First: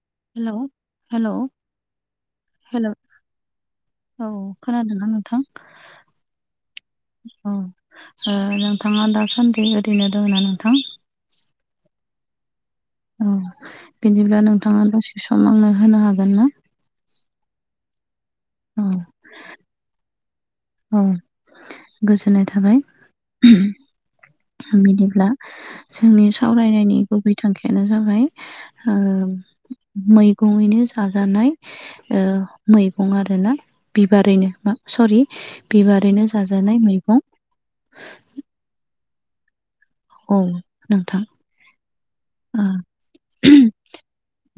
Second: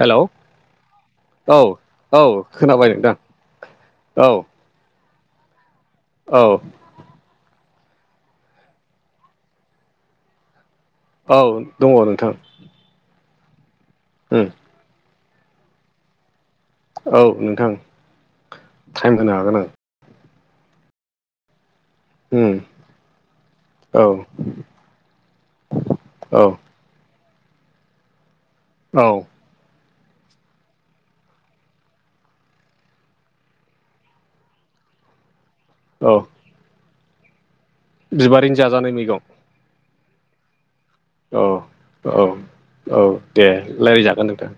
हेल' hello hello औ औ hello खोनाबाय नोंथां औ। खोनादोंना नोंथां? औ। औ ओ नोंथाङा दासान्दि ओरैनो दङना नोंथां? औ दङ नोंथां। औ बिदिब्ला उम नोंथाङा दसे सम आंनो होनो हागोनना? औ नोंथां टाइम होनो हागोन आं। ओं गोजोननाय उम थाबाय। औ बिदिब्ला जोंनि सावरायनायनि गुबै थांखियानो जाबाय ओ औ। मैगङैनो जाजानाय ओ मैगं आरोना बिबारैनो मा सरि औ बिबारैनो जाजानाय मैगं। बिबारैनो जाजानाय मैगं औ नोंथां। औ औ ओ औ दे रायलाय जागोन नोंथां।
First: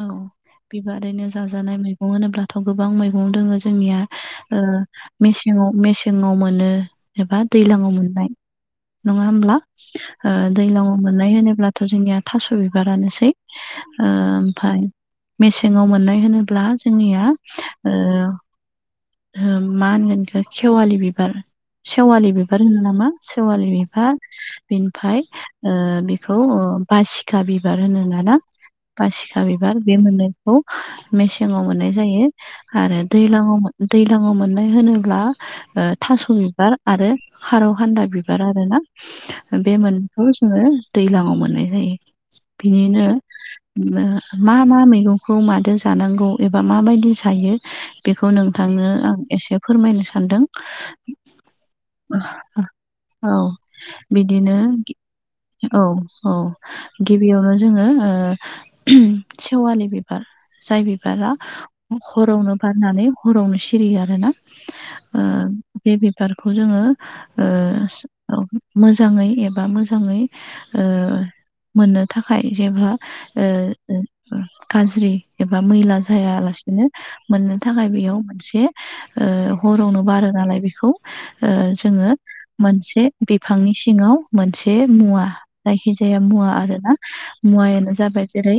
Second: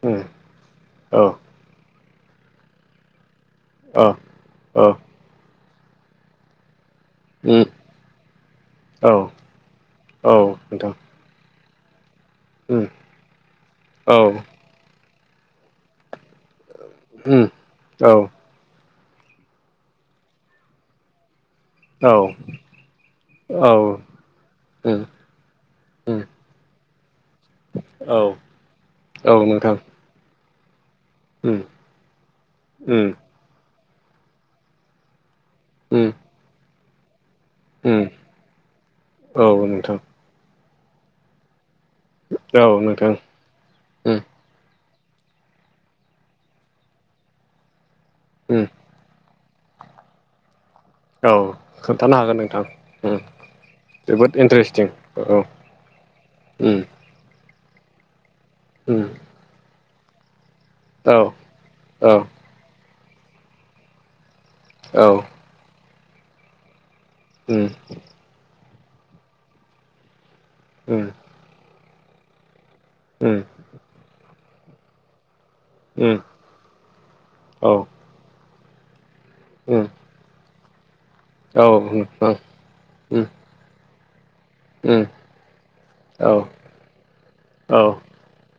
औ उम बिबारैनो औ जाजानाय मैगं होनोब्लाथ' गोबां मैगं दङ जो जोंनिया औ औ मेसेङाव मेसेंआव मोनो। एबा उम दैज्लाङाव मोननाय। औ नङा होमब्ला? ओ औ नोंथां दैलांआव मोननाय होनोब्लाथ' जोंनिया थास' उम बिबारानोसै। ओ औ ओमफाय मेसेङाव मोननाय होनोब्ला जोंनिया उम ओ औ हो मा होनगोनखौ इखो खेवालि बिबार औ सेवालि बिबार होनो नामा सेवालि उम बिबार बिनिफ्राय ओ उम बेखौ ओ बासिखा बिबार औ होनोना औ बासिखा नोंथां बिबार बे मोनै खौ उम मेसेङाव मोननाय जायो आरो उम दैज्लाङाव मो दैलाङाव मोननाय होनोब्ला उम थास' बिबार आरो खारौ उम खान्दा बिबार आरोना औ बे नोंथां मोनैखौ जोङो दैलाङाव मोननाय जायो। औ बिनिनो नोंथां उम मा मा मैगंखौ मादो जानांगौ एबा माबायदि जायो बेखौ नो उम थांनो आं एसे फोरमायनो सानदों। औ खोन्थानो हागोन नोंथां उम। औ जोबोद बिदिनो इन्टारेस्टिं औ औ। उम गिबियावनो जोङो ओ उम सेवालि बि बिबार जाय औ बिबारा औ हरावनो बारनानै हरावनो सिरियो आरोना। ओ औ। बे बिबारखौ जोङो उम ओ मोजाङै एबा मोजाङै ओ उम। मोननो थाखाय जेबो उम गाज्रि एबा मैला उम जायालासिनो मोननो औ थाखाय बेयाव मोनसे ओ उम हरावनो बारो नालाय बेखौ औ उम जोङो ओं मोनसे उम फांनि सिङाव मोनसे उम मुवा जायखिजाया औ मुवा औ आरो ना औ मुवायानो जाबाय जेरै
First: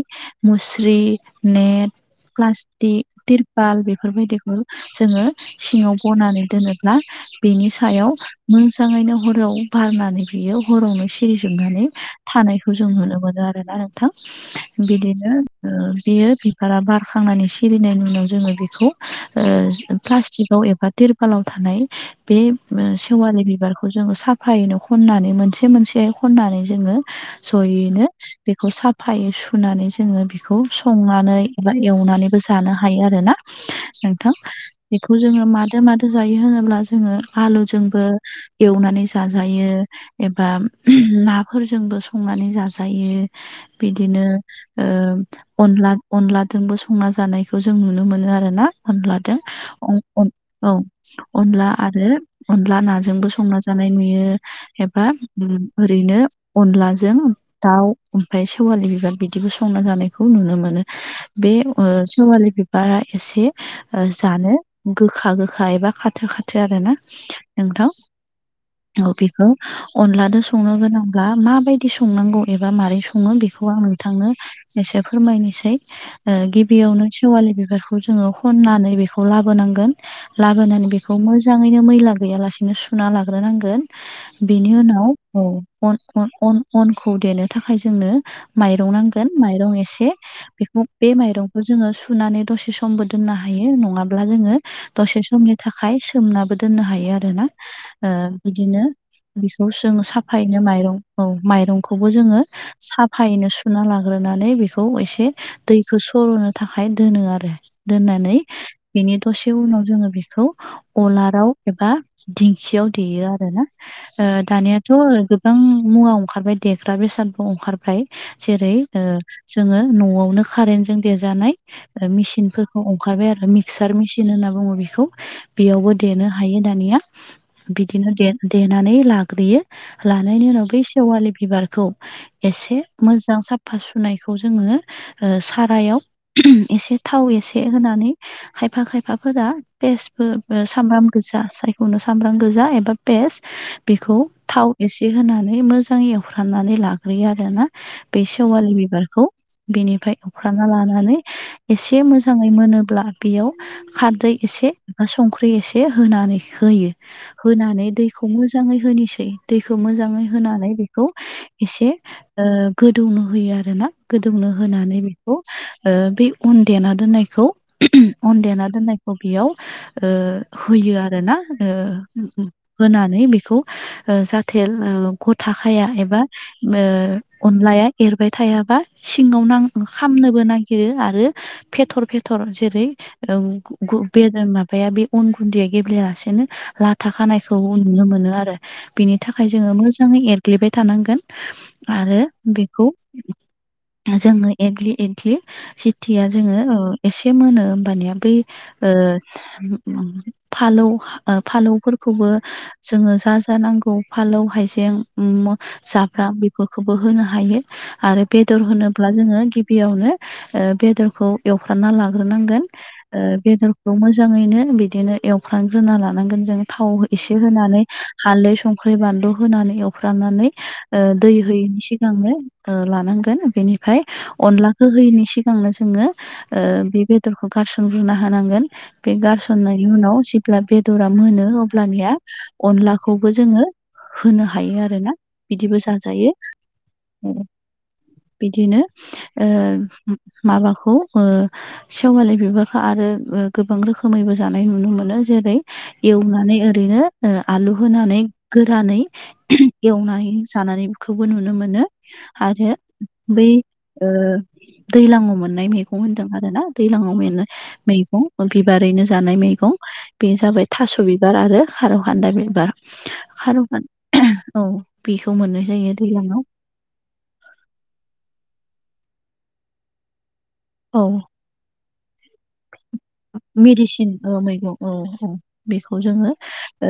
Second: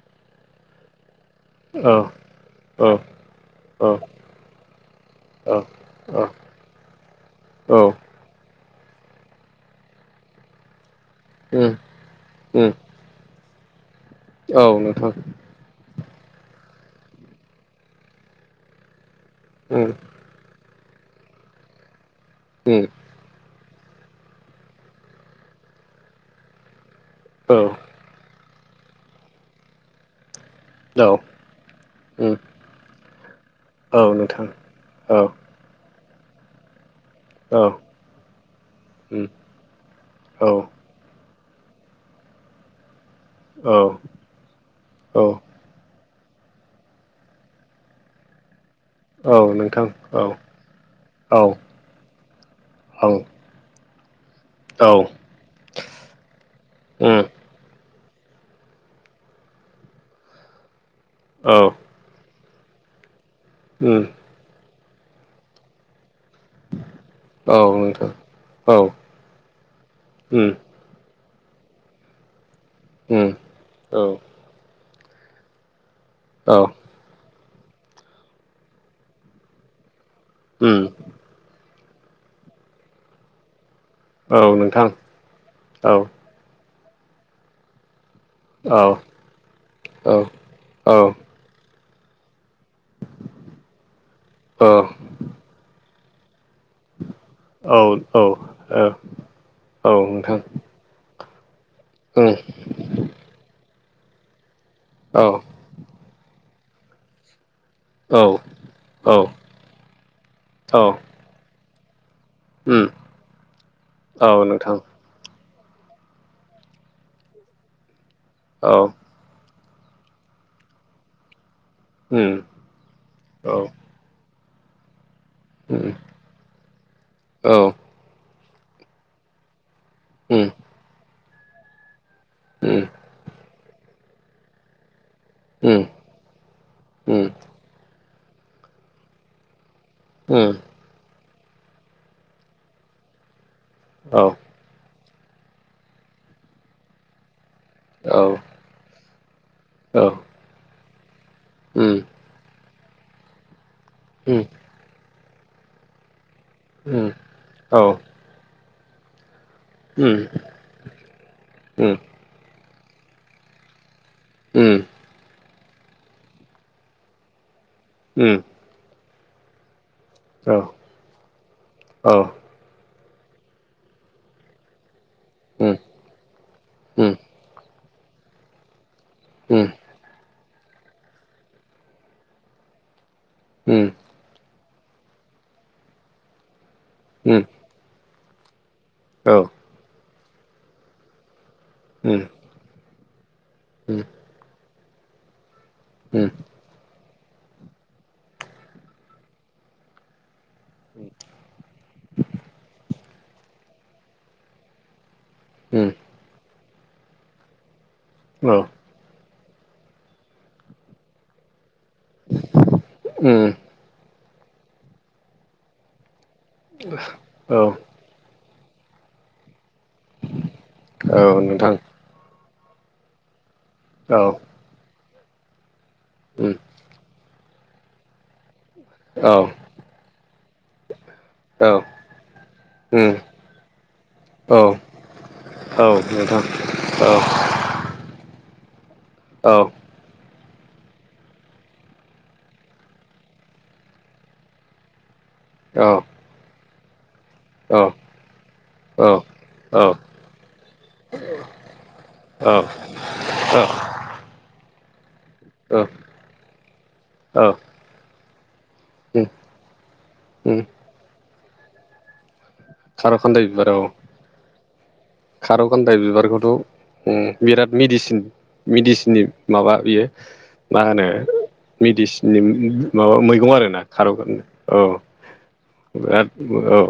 मुस्रि नेट औ औ प्लास्टिक तिरपाल बे बेफोरबायदिखौ जोङो सिङाव बनानै दोनोब्ला बेनि सायाव मोजाङैनो हराव बारनानै बियो हरावनो सि उम सिरिजोबनानै उम थानायखौ जों नुनो मोनो आरोना नोंथां। औ नोंथां बिदिनो ओ बेयो बिबारा बारखांनानै सलिनायनि उनाव जोङो बेखौ ओ उम प्लासतिकाव एबा तिरपालाव थानाय बे खेवालि बिबारखौ जोङो साफायैनो खननानै मोनसे मोनसे खननानै जोङो औ जयैनो बेखौ साफायै सुनानै जोङो बे खौ औ संनानै एबा उम एवनानैबो जानो हायो आरोना। नोंथां बेखौ औ जोङो मादो मादो जायो होनोब्ला जोङो औ आलुजोंबो एवनानै उम जाजायो एबा औ नाफोरजोंबो संनानै जाजायो। औ बिदिनो ओ औ अनला अनलादोंबो संना जानायखौ जों नुनो मोनो आरो ना। अनलाजों औ नोंथां अ-अ औ औ अनला आरो अनला नाजोंबो संना जा नाय नुयो औ एबा ओरैनो अनलाजों उम दाउ ओमफ्राय सेवालि बिबार बिदिबो संना जानायखौ नुनो मोनो। बे औ ओ सेवालि बिबारा एसे उम ओ जानो गोखा गोखा एबा खाथो खाथो आरो ना नोंथां औ बेखौ अनलाजों उम संनो गोनां माबायदि संनांगौ एबा मारै उम सङो बे खौ आं औ नोंथांनो एसे फोरमायनोसै ओ औ गिबियावनो सेवालि बिबारखौ जोङो खनानै बेखौ लाबोनांगोन उम लाबोनानै बेखौ मो मोजाङैनो मैला गैयालासिनो सुना लाग्रोनांगोन औ बेनि नोंथां उनाव औ औ अन अन अनखौ देनो थाखाय जोंनो औ माइरं नांगोन माइरं एसे औ बेखौ औ बे माइरंखौ जोङो सुनानै दसे सम दोननो हायो नङाब्ला जोङो औ दसे समनि थाखाय सोमनाबो दोननो हायो आरोना औ ओ औ बिदिनो बिखौ औ जो नोंथां साफायनो माइरं औ माइरंखौबो उम जोङो साफायैनो सुना लाग्रोनानै बेखौ औ एसे दैखौ सर'नो थाखाय दोनो आरो औ दोननानै औ बिनि दसे उनाव जोङो बेखौ औ अलाराव एबा उम दिंखियाव देयो आरो ना ओ औ नोंथां दानिाथ' गोबां मुवा ओंखारबाय देग्रा बेसादबो ओंखारबाय औ जेरै ओ जोङो न'आवनो कारेन्टजों देजानाय ओ उम मेसिनफोरखौ ओंखारबाय आरो औ मिक्सार मेसि होनना बुङो बेखौ उम बेयावबो देनो हायो दानिया औ बिदिनो दे देनानै लाग्रोयो लानायनि उम उनाव बै सेवालि बिबारखौ एसे उम मोजां साफा सुनायखौ जोङो ओ उम सारायाव एसे उम उम थाव एसे होनानै खायफा खायफाफोरा फियाबो औ ओ सामब्राम गोजा सायखौनो सामब्राम गोजा एबा पेस्ट बेखौ औ थाव एसे होनानै मोजां एवफ्रामनानै लाग्रोयो आरो ना औ बे सेवालि बिबारखौ बेनिफ्राय एवखांना लानानै उम उम एसे मोजाङै मोनोब्ला बेयाव खारदै उम औ उम एसे संख्रि एसे होनानै होयो उम औ होनानै दै खौ मोजाङै होनोसै दैखौ मोजाङै होनानै बेखौ एसे ओ गोदौनो होयो आरो ना गोदौनो होनानै बेखौ ओ बे अन देना दोनाय देना दोननायखौ बेयाव होयो आरो ना ओ उ उ होनानै बेखौ ओ जाहाथे गथा उम थाखाया एबा उम ओ अनलाया एरबाय थायाबा सिङाव उम नांं खामनोबो नागिरो आरो फेथर फेथर जेरै वो औ गु बेद माबाया बे अन गुन्दैया गेब्लेलासेनो लाथा खानायखौ नुनो मोनो आरो बिनि थाखाय जोङो मोजाङै एरग्लिबाय थानांगोन आरो बेखौ उम जोङो एग्लि एग्लि सिटिया ङो एसे मोनो होमबानिया ओ फालौ ओ फालौफोरखौबो जोङो जा जानांगौ फालौ हाइजें म जा बेफोरखौबो होनो हायो आरो बेदर होनो ब्ला जोङो गिबियावनो ओ बेदरखौ एवफ्रानना लाग्रोनांगोन ओ बेदर खौ मोजाङैनो बिदिनो एवफ्र्रांग्रोना लानांगोन जों थाव एसे होनानै। हालदै, संख्रि, बानलु होनानै एवफ्रानानै ओ दै औ नोंथां होयैनि सि गांनो ओ लानांगोन बेनिफ्राय औ अनलाखौ होयैनि सिगांनो जोङो उ ओ बे बेदरखौ गारसोमग्रोनना होनांगोन बे औ गारसननायनि उनाव जेब्ला बेदरा मोनो औ अब्लानिया अनलाखौबो जोङो होनो औ हायो आरोना बिदिबो जाजायो। ओ। बिदिनो ओ औ औ माबाखौ ओ सेवालि बिबारखौ आरो ओ गोबां रोखोमैबो जानाय नुनो मोनो जेरै औ। एवनानै ओरैनो ओ आलु औ औ होनानै गोरानै एवनाय जानानैखौबो नुनो मोनो। आरो बै ओ दैलाङ' नाय मेगं होन्दों आरो ना दैलाङाव मोन्नाय मैगं बिबारैनो उम जानाय मैगं, बे उम जाबाय थास' बिबार आरो खारौ खान्दाय बिबार खारौ खान्दाय बिबार औ। औ बेखौ मोननाय खारौ जायो खान्दाय दैलाङाव बिबारखौथ' उम बिराद मेडिसिन मेडिसिननि माबा बियो मा औ होनो मेडिसिननि माबा मैगं आरोना खारौ मेडिसिन ओ खान्दाय मैगं औ ओ औ बेखौ बिराद जोङो औ ओ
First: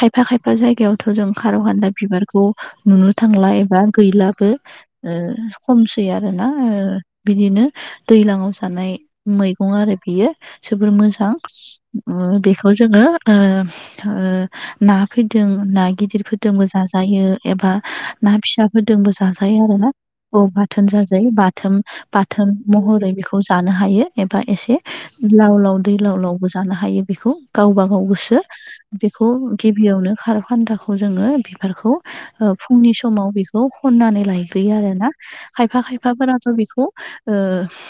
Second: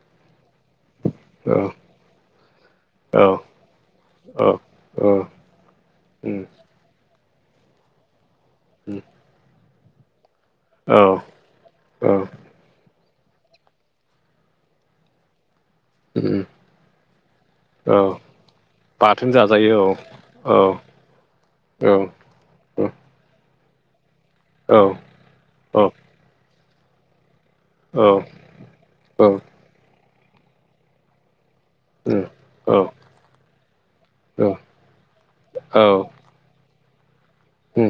खायफा खायफा जायगायावथ' जों खारौ औ खान्दा बिबारखौ नुनो औ थांला एबा गैला। औ बो औ ओ खमसै उम आरोना ओ बिदिनो दैलाङाव जानाय उम मैगं आरो बेयो औ जोबोर मोजां औ उम बेखौ जोङो ओ ओ ना फैजों नाय उम गिदिरफोरजोंबो जाजायो एबा औ ना फिसाफोरजोंबो जाजायो आरो ना। औ बाथोन जाजायो, बाथोन औ बाथोन महरै बेखौ जानो हायो एबा औ एसे उम लाव लाव औ दै लाव लावबो जानो हायो बेखौ गावबा औ गाव गोसो बेखौ उम उम गिबियावनो खारौ खान्दाखौ जोङो बिबारखौ उम ओ औ फुंनि समाव बेखौ खन्नानै औ लायग्रोयो आरो ना। खायफा औ खायफा फोराथ' बिखौ ओ उम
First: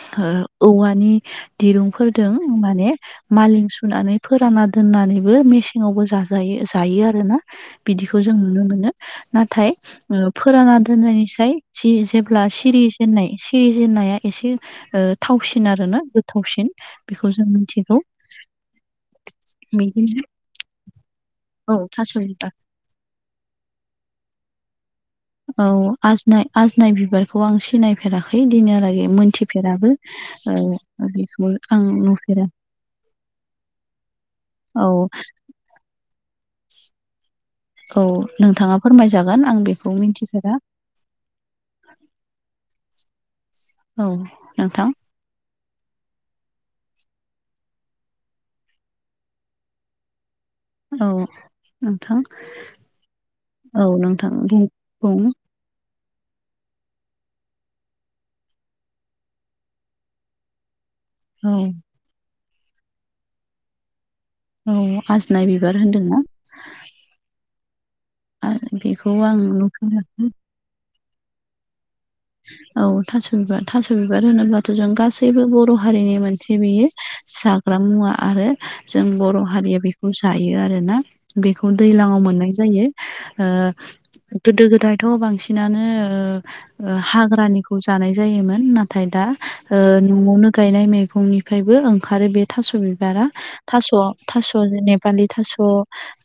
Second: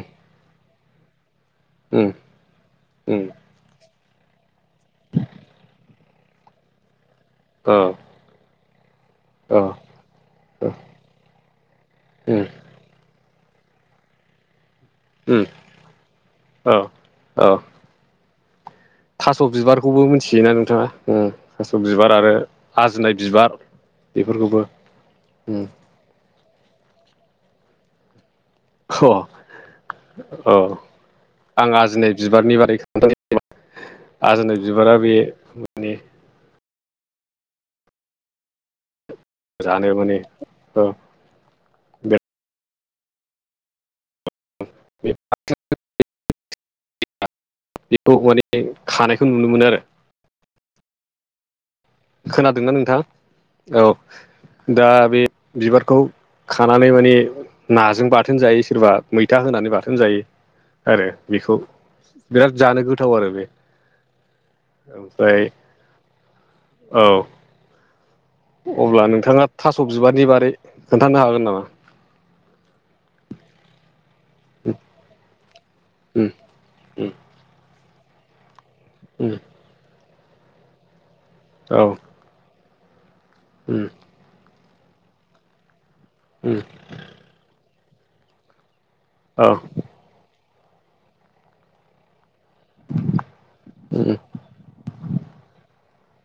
ओ औवानि दिरुंफोरदों माने उम औ मालिं सुनानै फोराना दोननानैबो मेसेङावबो जाज् जायो जायो आरोना बिदिखौ जों नुनो मोनो, नाथाय ओ फोराना दोननायनिसाय जि जेब्ला सिरि जेन्नाय सिरि जेन्नाया एसे ओ थावसिन आरो ना गोथावसिन बेखौ औ जों मिथिगौ। थास' बिबारखौबो बिदिनो मिथियोना नोंथाङा ओ थास' बिबार आरो आजिनाय बिबार बेफोरखौबो। उम औ, अ आजनाय आजनाय बिबारखौ आं सिनाय फेराखै दिनैहालागै मोनथिफेराबो औ ओ बेखौ आं नुफेरा बिबारनि बारै खोनथानि आजोनाय औ बिबारा बे माने औ, नोंथाङा फोरमायजागोन आं बेखौ मिन्थिफेरा। ओ औ, नोंथां। [unintelligible] बेखौ माने खानायखौ नुनो मोनो आरो। औ नोंथां, खोनादोंना नोंथां औ नोंथां दि दा बुं। बे बिबारखौ खानानै मानि नाजों बाथोन जायो सोरबा मैथा होनानै बाथोन जायो आरो। औ बिखौ, बिराद जानो गोथाव आरो बे। औ, ओमफ्राय आजिनाय बिबार होनदोंना? औ। अब्ला बेखौ आं नोंथाङा थास' बिबारनि नुफेराखै बारै खोन्थानो हागोन नामा? औ थास' बिबार थास' बिबार होनोब्लाथ' जों गासैबो बर' हारिनि मोनसे बियो जाग्रा मुवा आरो जों बर' हारिया बि खौ जायो आरोना बेखौ औ दैलाङाव मोननाय जायो उम ओ गोदो गोदायथ' बांसिनानो ओ उम ओ हाग्रानिखौ जानाय जायोमोन ना नाथाय दा औ ओ न'आवनो गायनाय मैगंनिफ्रायबो ओंखारो बे थास' बिबारा थास' उम थास' जेनेबालि थास'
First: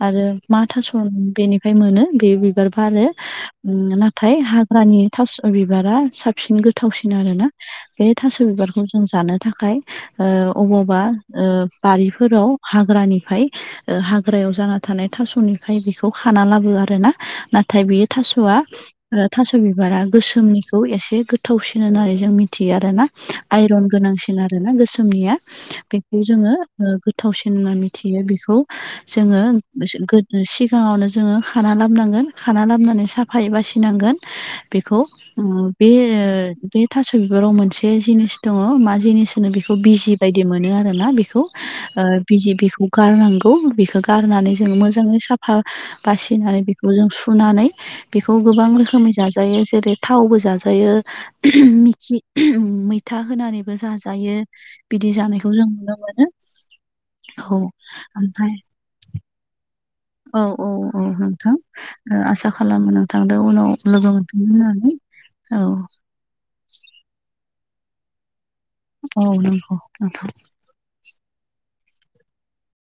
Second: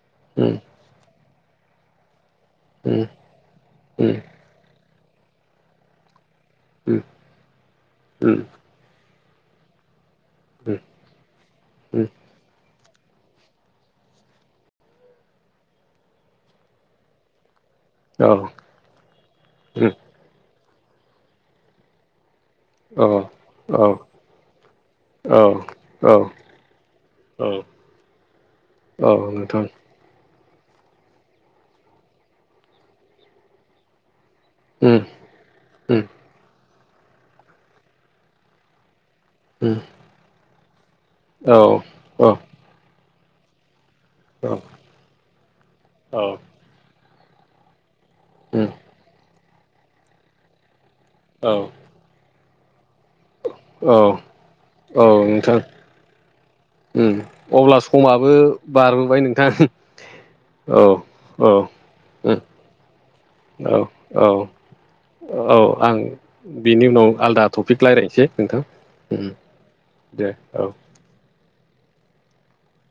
आरो उम मा थास' बेनि फ्राय मोनो बे बिबार बारो उम आरो नाथाय हाग्रानि थास' बिबारा साबसिन उम गोथावसिन आरोना बे थास' बिबारखौ जों जानो थाखाय ओ अबावबा उम बारिफोराव हाग्रानिफ्राय हाग्रायाव जाना थानाय थास'निफ्राय बेखौ खाना लाबो आरो ना नाथाय बेयो औ थास'आ थास' उम बिबारा गोसोमनिखौ एसे गोथावसिन होननानै जों मिथि यो आरो ना औ आइरन गोनांसिन आरोना गोसोमनिया औ बेखौ औ जोङो गोथावसिन औ होनना मिथियो बेखौ औ नोंथां जोङो सिगाङावनो जोङो खाना लाबनांगोन खाना लाबनानै साफायै बासिनांगोन उम बेखौ बे उम ओ बे थास' बिबाराव मोनसे जिनिस दङ मा जिनिस बेखौ उम बिजि बायदि मोनो आरो ना बेखौ औ औ बिजि बेखौ गारनांगौ बेखौ गारनानै औ जोङो मोजाङै साफा औ बासिनानै बेखौ जों सुनानै बेखौ गोबां उम रोखोमै जाजायो जेरै थावबो जाजायो औ औ मिखि मैथा होनानैबो औ जाजायो बिदि जानायखौ जों नुनो मोनो उ औ अब्ला समाबो ओमफ्राय बारबोबाय नोंथां औ औ औ नोंथां औ उम आसा खालामो नोंथां दो उनाव औ लोगो मोनफिनगोन होननानै औ बेनि उनाव आलदा टपिक रायज्लायसै नोंथां औ उ नंगौ नोंथां दे औ